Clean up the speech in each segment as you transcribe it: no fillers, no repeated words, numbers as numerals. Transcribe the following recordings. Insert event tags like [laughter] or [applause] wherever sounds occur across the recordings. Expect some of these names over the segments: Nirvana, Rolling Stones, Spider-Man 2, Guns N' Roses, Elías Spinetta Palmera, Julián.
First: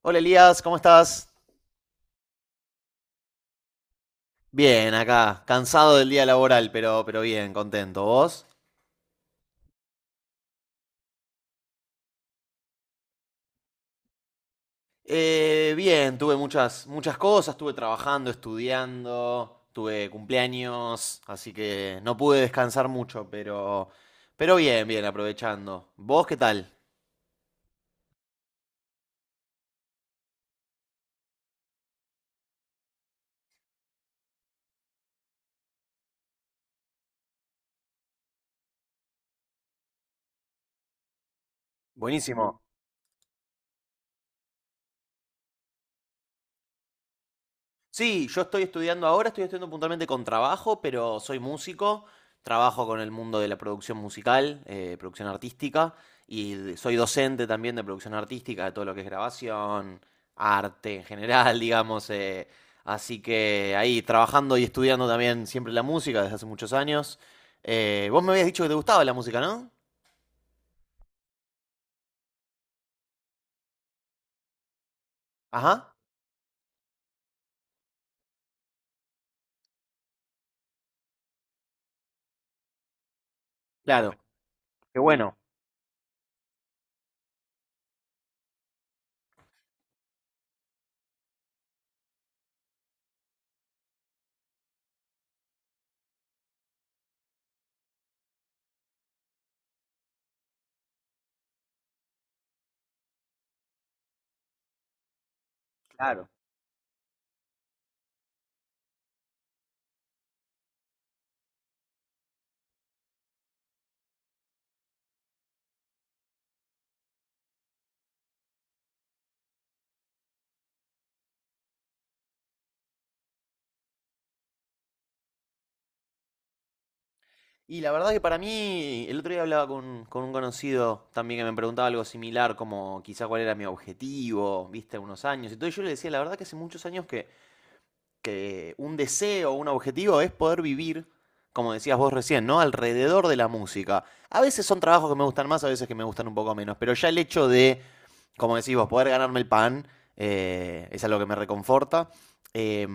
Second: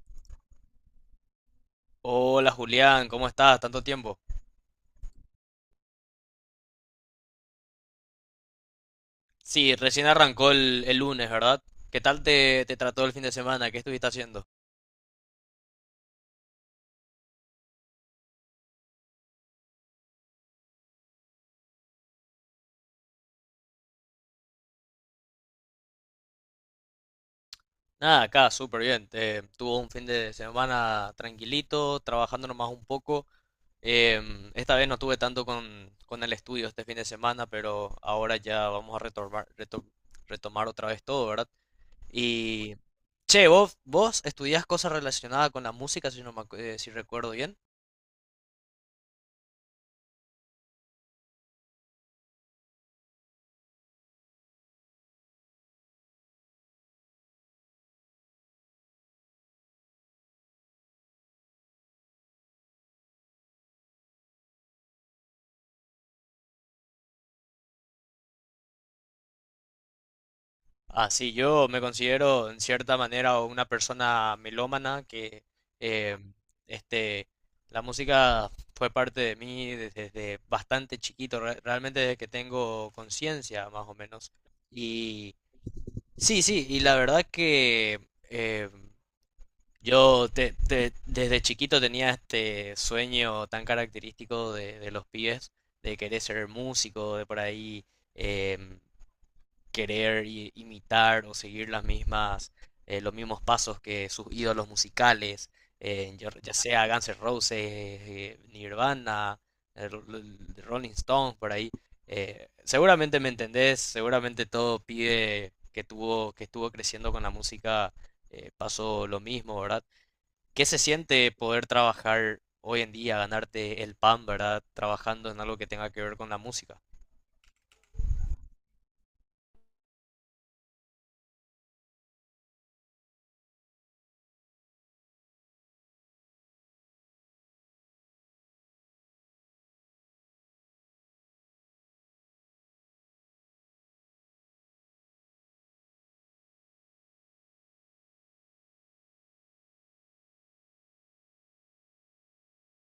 Hola Elías, ¿cómo estás? Hola Julián, ¿cómo estás? Tanto tiempo. Bien, acá, cansado del día laboral, pero bien, contento. ¿Vos? Sí, recién arrancó el lunes, ¿verdad? ¿Qué tal te trató el fin de semana? ¿Qué estuviste haciendo? Bien, tuve muchas cosas, estuve trabajando, estudiando, tuve cumpleaños, así que no pude descansar mucho, pero, pero bien, aprovechando. ¿Vos qué tal? Nada, acá, súper bien. Tuve un fin de semana tranquilito, trabajando nomás un poco. Esta vez no tuve tanto con el estudio este fin de semana, pero ahora ya vamos a retomar, retomar otra vez todo, ¿verdad? Buenísimo. Y, che, vos estudiás cosas relacionadas con la música, si, si recuerdo bien. Sí, yo estoy estudiando ahora, estoy estudiando puntualmente con trabajo, pero soy músico, trabajo con el mundo de la producción musical, producción artística, soy docente también de producción artística, de todo lo que es grabación, arte en general, [laughs] digamos. Así que ahí trabajando y estudiando también siempre la música desde hace muchos años. Vos me habías dicho que te gustaba la música, ¿no? Así yo me considero en cierta manera una persona melómana que Ajá, eh, este, la música fue parte de mí desde bastante chiquito, realmente desde que tengo conciencia más o claro, menos. qué Y bueno, sí, sí, y la verdad que eh, yo desde chiquito tenía este sueño tan característico de los pibes, de querer ser músico, de por ahí. em, querer imitar o seguir las mismas, los mismos pasos que sus ídolos musicales, claro. Ya sea Guns N' Roses, Nirvana, eh, Rolling Stones, por ahí. Seguramente me entendés, seguramente todo pide que tuvo, que estuvo creciendo con la música, pasó lo mismo, ¿verdad? ¿Qué se siente poder trabajar hoy en día, ganarte el pan, ¿verdad? Trabajando en algo que tenga que ver con la música. Y la verdad que para mí, el otro día hablaba con un conocido también que me preguntaba algo similar, como quizá cuál era mi objetivo, viste, unos años y todo. Y yo le decía, la verdad que hace muchos años que un deseo, un objetivo es poder vivir, como decías vos recién, ¿no? Alrededor de la música. A veces son trabajos que me gustan más, a veces que me gustan un poco menos, pero ya el hecho de como decís vos, poder ganarme el pan, es algo que me reconforta. Eh,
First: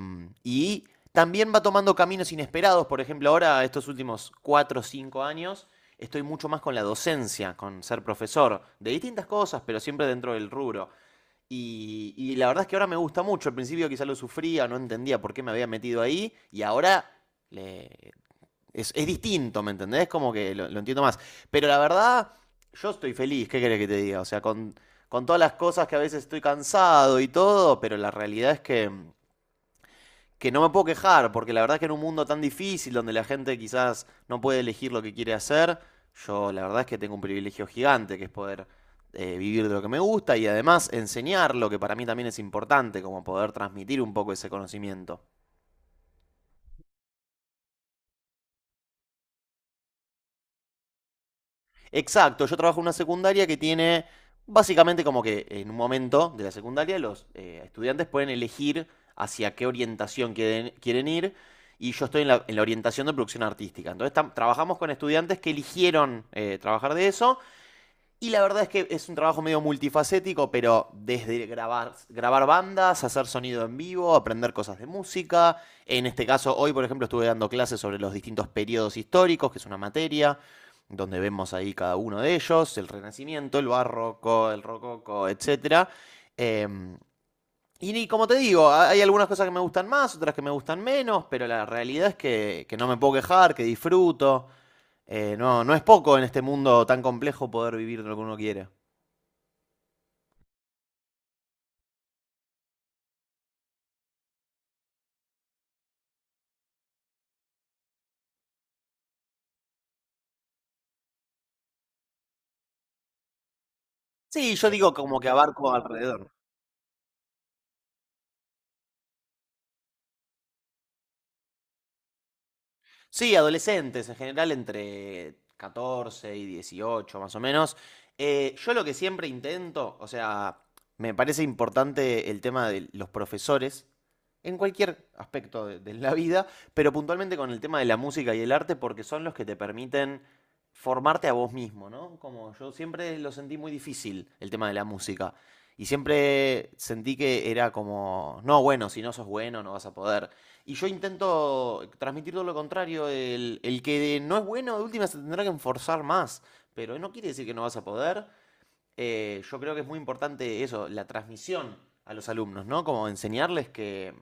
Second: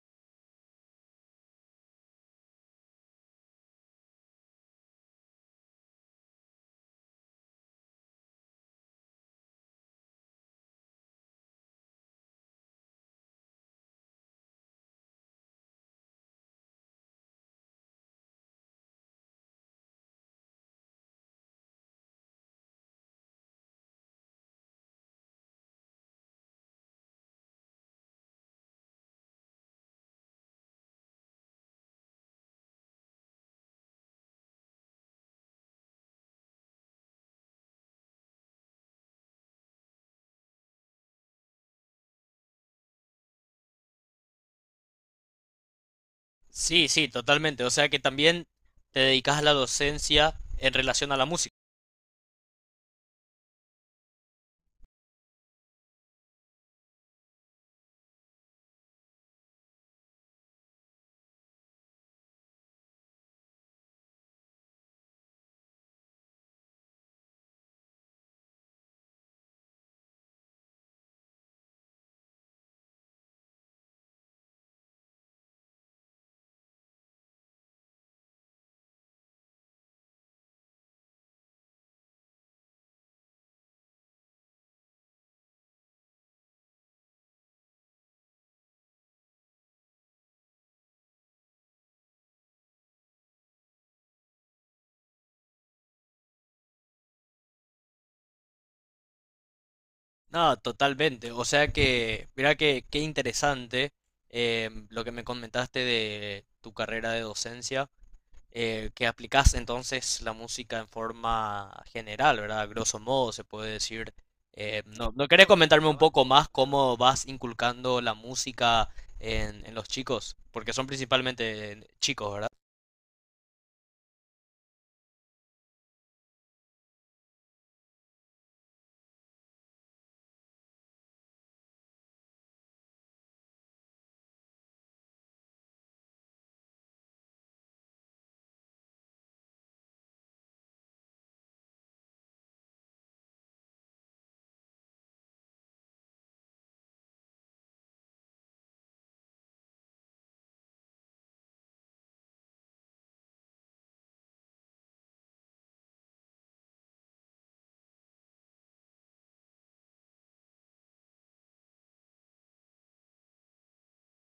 y también va tomando caminos inesperados. Por ejemplo, ahora, estos últimos 4 o 5 años, estoy mucho más con la docencia, con ser profesor, de distintas cosas, pero siempre dentro del rubro. Y la verdad es que ahora me gusta mucho. Al principio quizá lo sufría, no entendía por qué me había metido ahí. Y ahora le, es distinto, ¿me entendés? Como que lo entiendo más. Pero la verdad, yo estoy feliz, ¿qué querés que te diga? O sea, con todas las cosas que a veces estoy cansado y todo, pero la realidad es que no me puedo quejar, porque la verdad es que en un mundo tan difícil donde la gente quizás no puede elegir lo que quiere hacer, yo la verdad es que tengo un privilegio gigante que es poder vivir de lo que me gusta y además enseñar lo que para mí también es importante, como poder transmitir un poco ese conocimiento. Sí, sí, totalmente. O sea que también te dedicas a la docencia en relación a la música. Exacto, yo trabajo en una secundaria que tiene básicamente como que en un momento de la secundaria los estudiantes pueden elegir hacia qué orientación quieren ir y yo estoy en la orientación de producción artística. Trabajamos con estudiantes que eligieron trabajar de eso y la verdad es que es un trabajo medio multifacético, pero desde grabar, grabar bandas, hacer sonido en vivo, aprender cosas de música. En este caso, hoy, por ejemplo, estuve dando clases sobre los distintos periodos históricos, que es una materia, donde vemos ahí cada uno de ellos, el Renacimiento, el Barroco, el Rococo, etc. Como te digo, hay algunas cosas que me gustan más, otras que me gustan menos, pero la realidad es que no me puedo quejar, que disfruto. No es poco en este mundo tan complejo poder vivir de lo que uno quiere. No, totalmente. O sea que, mira que qué interesante lo que me comentaste de tu carrera de docencia, que aplicas entonces la música en forma general, ¿verdad? A grosso modo se puede decir. Sí, yo digo No, como ¿no que querés abarco comentarme un poco alrededor. más cómo vas inculcando la música en los chicos? Porque son principalmente chicos, ¿verdad? Sí, adolescentes, en general entre 14 y 18 más o menos. Yo lo que siempre intento, o sea, me parece importante el tema de los profesores en cualquier aspecto de la vida, pero puntualmente con el tema de la música y el arte porque son los que te permiten formarte a vos mismo, ¿no? Como yo siempre lo sentí muy difícil el tema de la música. Y siempre sentí que era como, no, bueno, si no sos bueno, no vas a poder. Y yo intento transmitir todo lo contrario, el que no es bueno de última se tendrá que enforzar más, pero no quiere decir que no vas a poder. Yo creo que es muy importante eso, la transmisión a los alumnos, ¿no? Como enseñarles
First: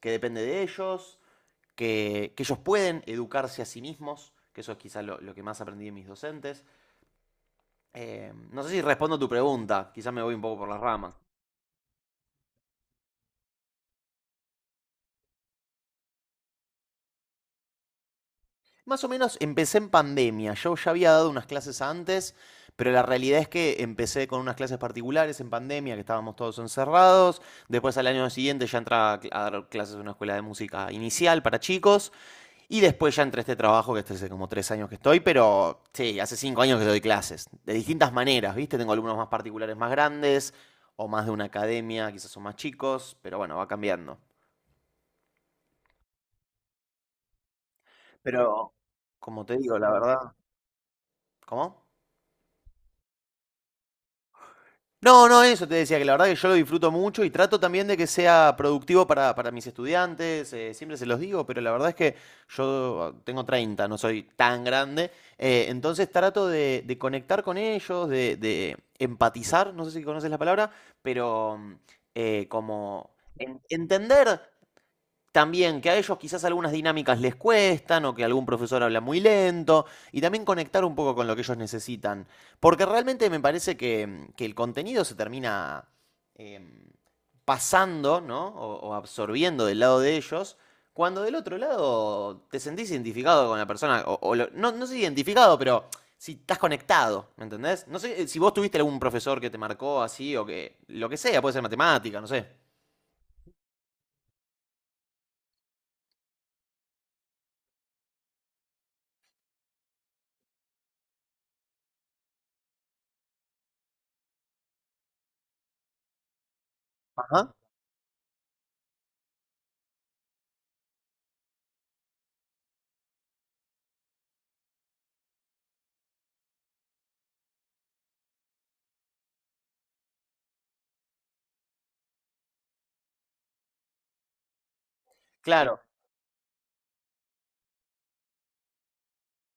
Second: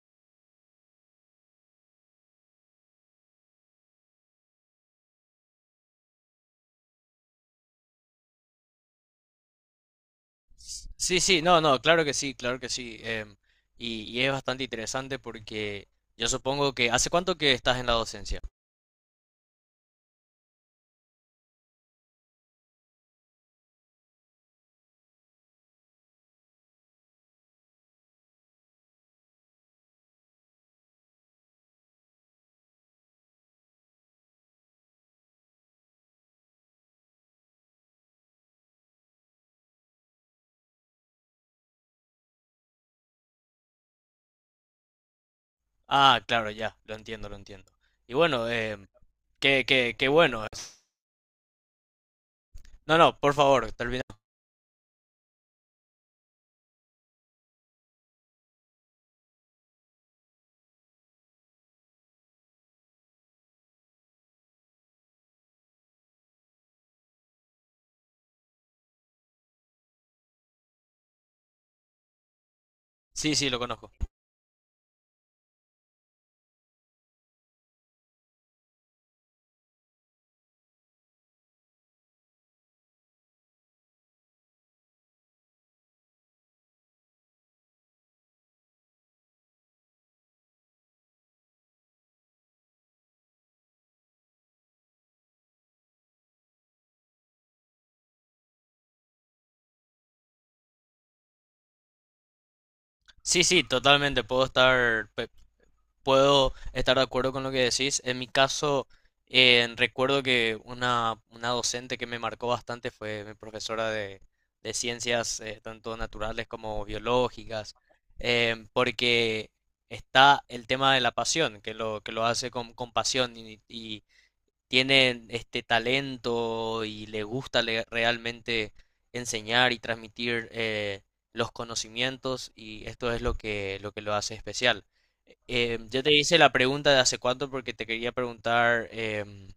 que depende de ellos, que ellos pueden educarse a sí mismos, que eso es quizá lo que más aprendí de mis docentes. No sé si respondo a tu pregunta, quizá me voy un poco por las ramas. Sí, sí, no, no, claro que sí, claro que sí. Y es bastante interesante porque yo supongo que... ¿Hace cuánto que estás en la docencia? Más o menos empecé en pandemia. Yo ya había dado unas clases antes, pero la realidad es que empecé con unas clases particulares en pandemia, que estábamos todos encerrados. Después al año siguiente ya entraba a dar clases en una escuela de música inicial para chicos. Y después ya entré a este trabajo, que este hace como tres años que estoy, pero sí, hace cinco años que doy clases. De distintas maneras, ¿viste? Tengo alumnos más particulares más grandes, o más de una academia, quizás son más chicos, pero bueno, va cambiando. Ah, claro, ya, lo entiendo, lo entiendo. Y bueno, Pero, como te qué, digo, la qué, qué verdad, bueno. ¿cómo? No, no, por favor, termina. No, no, eso te decía, que la verdad que yo lo disfruto mucho y trato también de que sea productivo para mis estudiantes, siempre se los digo, pero la verdad es que yo tengo treinta, no soy tan grande, entonces trato de conectar con ellos, de empatizar, no sé si conoces la palabra, pero como Sí, sí, lo conozco. entender también que a ellos quizás algunas dinámicas les cuestan o que algún profesor habla muy lento y también conectar un poco con lo que ellos necesitan. Porque realmente me parece que el contenido se termina em, pasando ¿no? O absorbiendo del lado de ellos. Cuando del otro lado te sentís identificado con la persona, o lo- no, no sé si identificado, pero si estás conectado, ¿me entendés? No sé si vos tuviste algún profesor que te marcó así o que, lo que sea, puede ser matemática, no sé. Sí, sí, totalmente, puedo estar... Puedo estar de acuerdo con lo que decís. En mi caso, recuerdo que una docente que me marcó bastante fue mi profesora de ciencias, tanto naturales como Ajá. biológicas, porque está el tema de la pasión, que lo hace con pasión y tienen este talento y realmente enseñar y transmitir los conocimientos y esto es lo que, lo que lo hace especial. Claro. Yo te hice la pregunta de hace cuánto porque te quería preguntar,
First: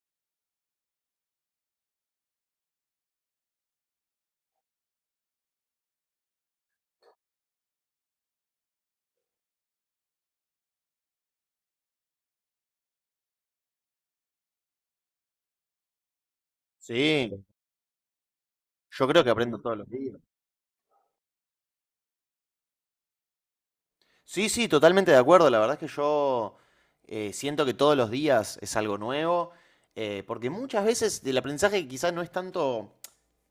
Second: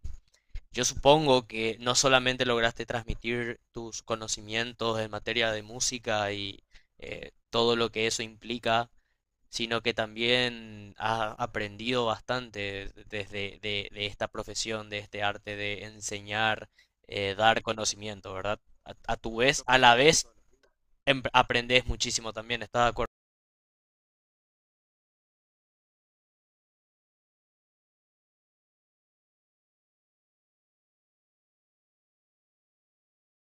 yo supongo que no solamente lograste transmitir tus conocimientos en materia de música y todo lo que eso implica, sino que también has aprendido bastante desde de esta profesión, de este arte de enseñar, Sí. dar conocimiento, ¿verdad? Yo A creo que tu aprendo vez, a todos los la días. vez, aprendes muchísimo también, ¿estás de acuerdo? Sí, sí, totalmente de acuerdo. La verdad es que yo siento que todos los días es algo nuevo, porque muchas veces el aprendizaje quizás no es tanto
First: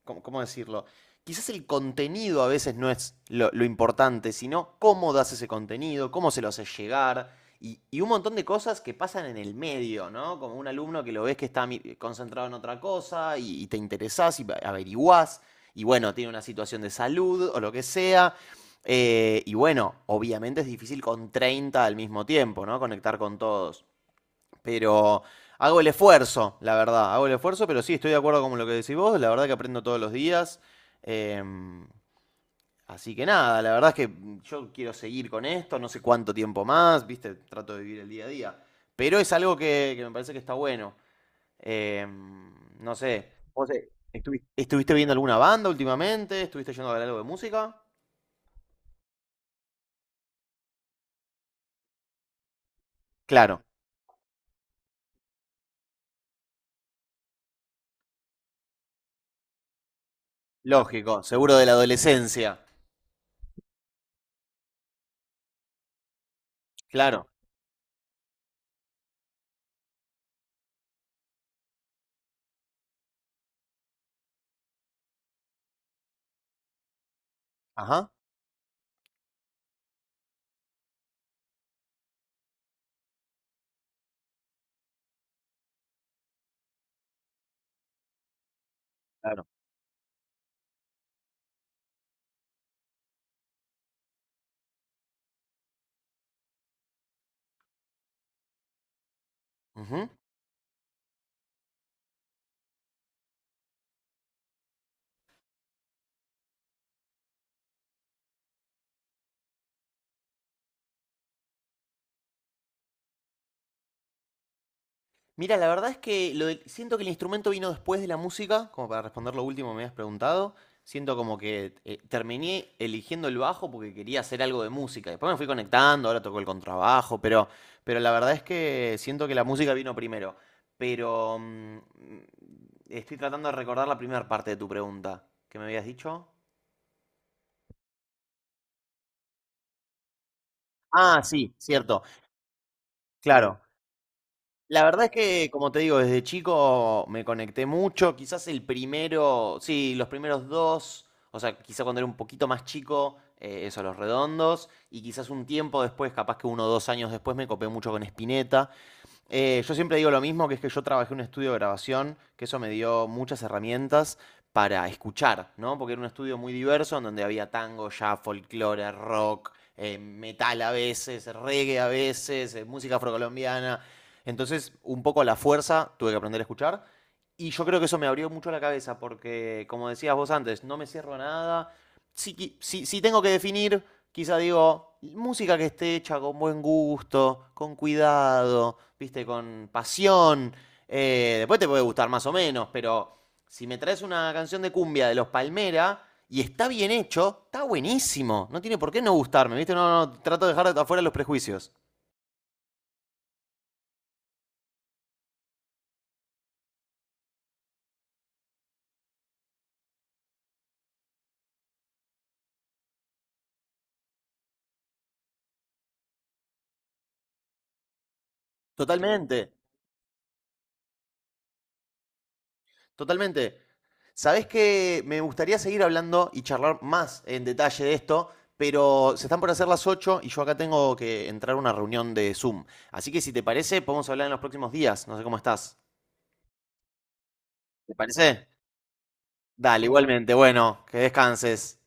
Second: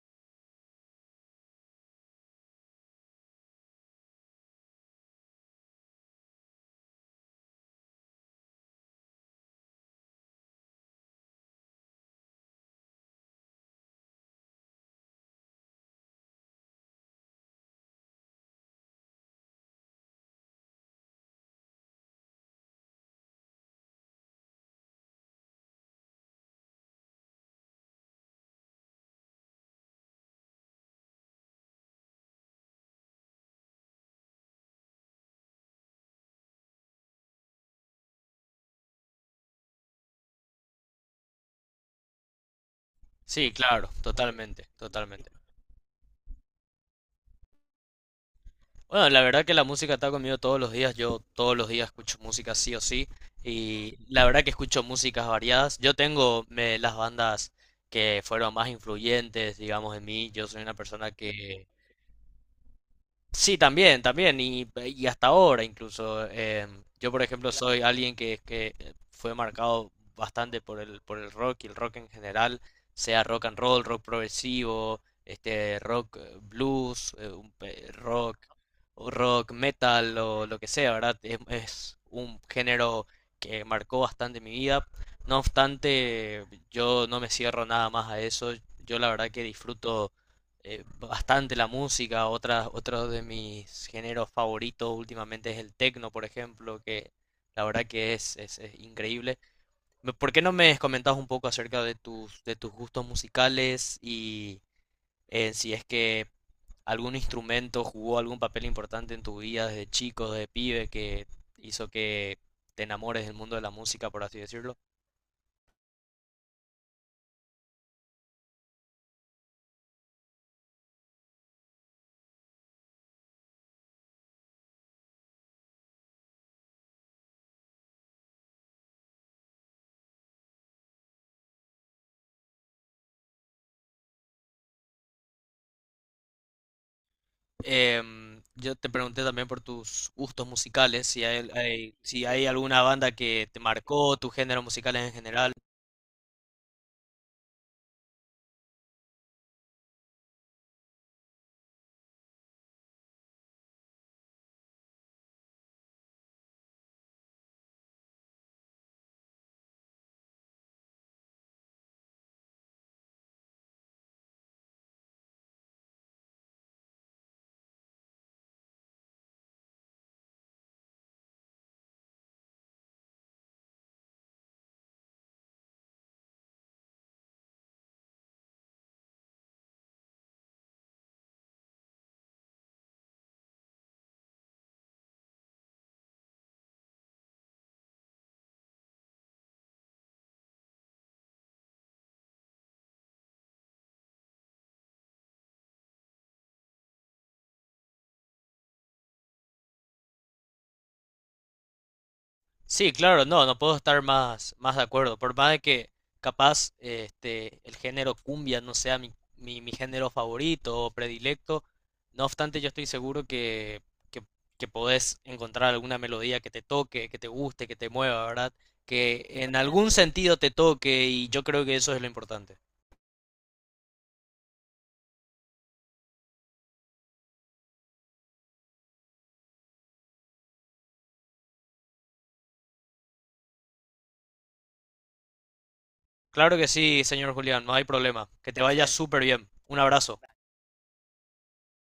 ¿cómo decirlo? Quizás el contenido a veces no es lo importante, sino cómo das ese contenido, cómo se lo haces llegar. Y un montón de cosas que pasan en el medio, ¿no? Como un alumno que lo ves que está concentrado en otra cosa y te interesás y averiguás y bueno, tiene una situación de salud o lo que sea. Y bueno, obviamente es difícil con 30 al mismo tiempo, ¿no? Conectar con todos. Pero hago el esfuerzo, la verdad. Hago el esfuerzo, pero sí, estoy de acuerdo con lo que decís vos. La verdad que aprendo todos los días. Em, Así que nada, la verdad es que yo quiero seguir con esto, no sé cuánto tiempo más, viste, trato de vivir el día a día. Pero es algo que me parece que está bueno. Em, no sé, Sí, vos, claro, totalmente, ¿estuviste viendo totalmente. alguna banda últimamente? ¿Estuviste yendo a ver algo de música? Bueno, la verdad que la música está conmigo todos los días, yo todos los días escucho música sí o sí, Claro, y la verdad que escucho músicas variadas. Yo tengo las bandas que fueron más influyentes, digamos, en mí. Yo soy una persona lógico, seguro que de la adolescencia. sí, también, también, y hasta ahora incluso. Yo, por Claro, ejemplo, soy alguien que fue marcado bastante por por el rock y el rock en general, sea rock and roll, rock progresivo, este, rock blues, ajá, rock, o rock metal o lo que sea, ¿verdad? Es un género que marcó bastante mi vida. No obstante, yo no me cierro nada más a eso. Yo la verdad que claro. disfruto bastante la música. Otra, otro de mis géneros favoritos últimamente es el techno, por ejemplo, que la verdad que es increíble. Ujú. ¿Por qué no me comentas un poco acerca de tus gustos musicales y si es que algún instrumento jugó algún papel importante en tu vida desde chico, desde pibe, que hizo que te enamores del mundo de la música, por así decirlo? Mira, la verdad es que siento que el instrumento vino después de la música, como para responder lo último que me habías preguntado. Siento como que terminé eligiendo el bajo porque quería hacer algo de música. Después me fui conectando, ahora toco el contrabajo, pero la verdad es que siento que la música vino primero. Pero estoy tratando de recordar la primera parte de tu pregunta. ¿Qué me habías dicho? Yo te pregunté también por tus gustos musicales, Ah, si hay, sí, cierto, si hay alguna banda que te claro. marcó, tus géneros La musicales verdad es en que, general. como te digo, desde chico me conecté mucho. Quizás el primero, sí, los primeros dos, o sea, quizás cuando era un poquito más chico, eso, los redondos, y quizás un tiempo después, capaz que uno o dos años después, me copé mucho con Spinetta. Yo siempre digo lo mismo, que es que yo trabajé en un estudio de grabación, que eso me dio muchas herramientas para escuchar, ¿no? Porque era un estudio muy diverso, en donde había tango, jazz, folclore, rock, metal a veces, reggae a veces, música afrocolombiana. Entonces, un poco a la fuerza tuve que aprender a escuchar. Y yo creo que eso me abrió mucho la cabeza, porque, como decías vos antes, no me cierro a nada. Si tengo que definir, quizá digo, música que esté hecha con buen gusto, con cuidado, viste, con pasión. Después te puede gustar más o menos, pero si me traes una canción de cumbia de los Palmera y está bien hecho, está buenísimo. No tiene por qué no gustarme, viste. No, no, trato de dejar afuera los prejuicios. Sí, claro, no, no puedo estar más, más de acuerdo. Por más de que capaz este, el género cumbia no sea mi, mi, mi género favorito o predilecto, no obstante yo estoy seguro que, que podés encontrar alguna melodía que te toque, que te guste, que te mueva, ¿verdad? Que Totalmente. en algún sentido te toque y yo creo que eso es lo importante. Totalmente. Sabés que me gustaría seguir hablando y charlar más en detalle de esto, pero se están por hacer las 8 y yo acá tengo que entrar a una reunión de Zoom. Así que si te parece, podemos hablar en los próximos días. No sé cómo estás. Claro que sí, señor Julián, no hay ¿Te problema. parece? Que te vaya súper bien. Un Dale, abrazo. igualmente. Bueno, que descanses.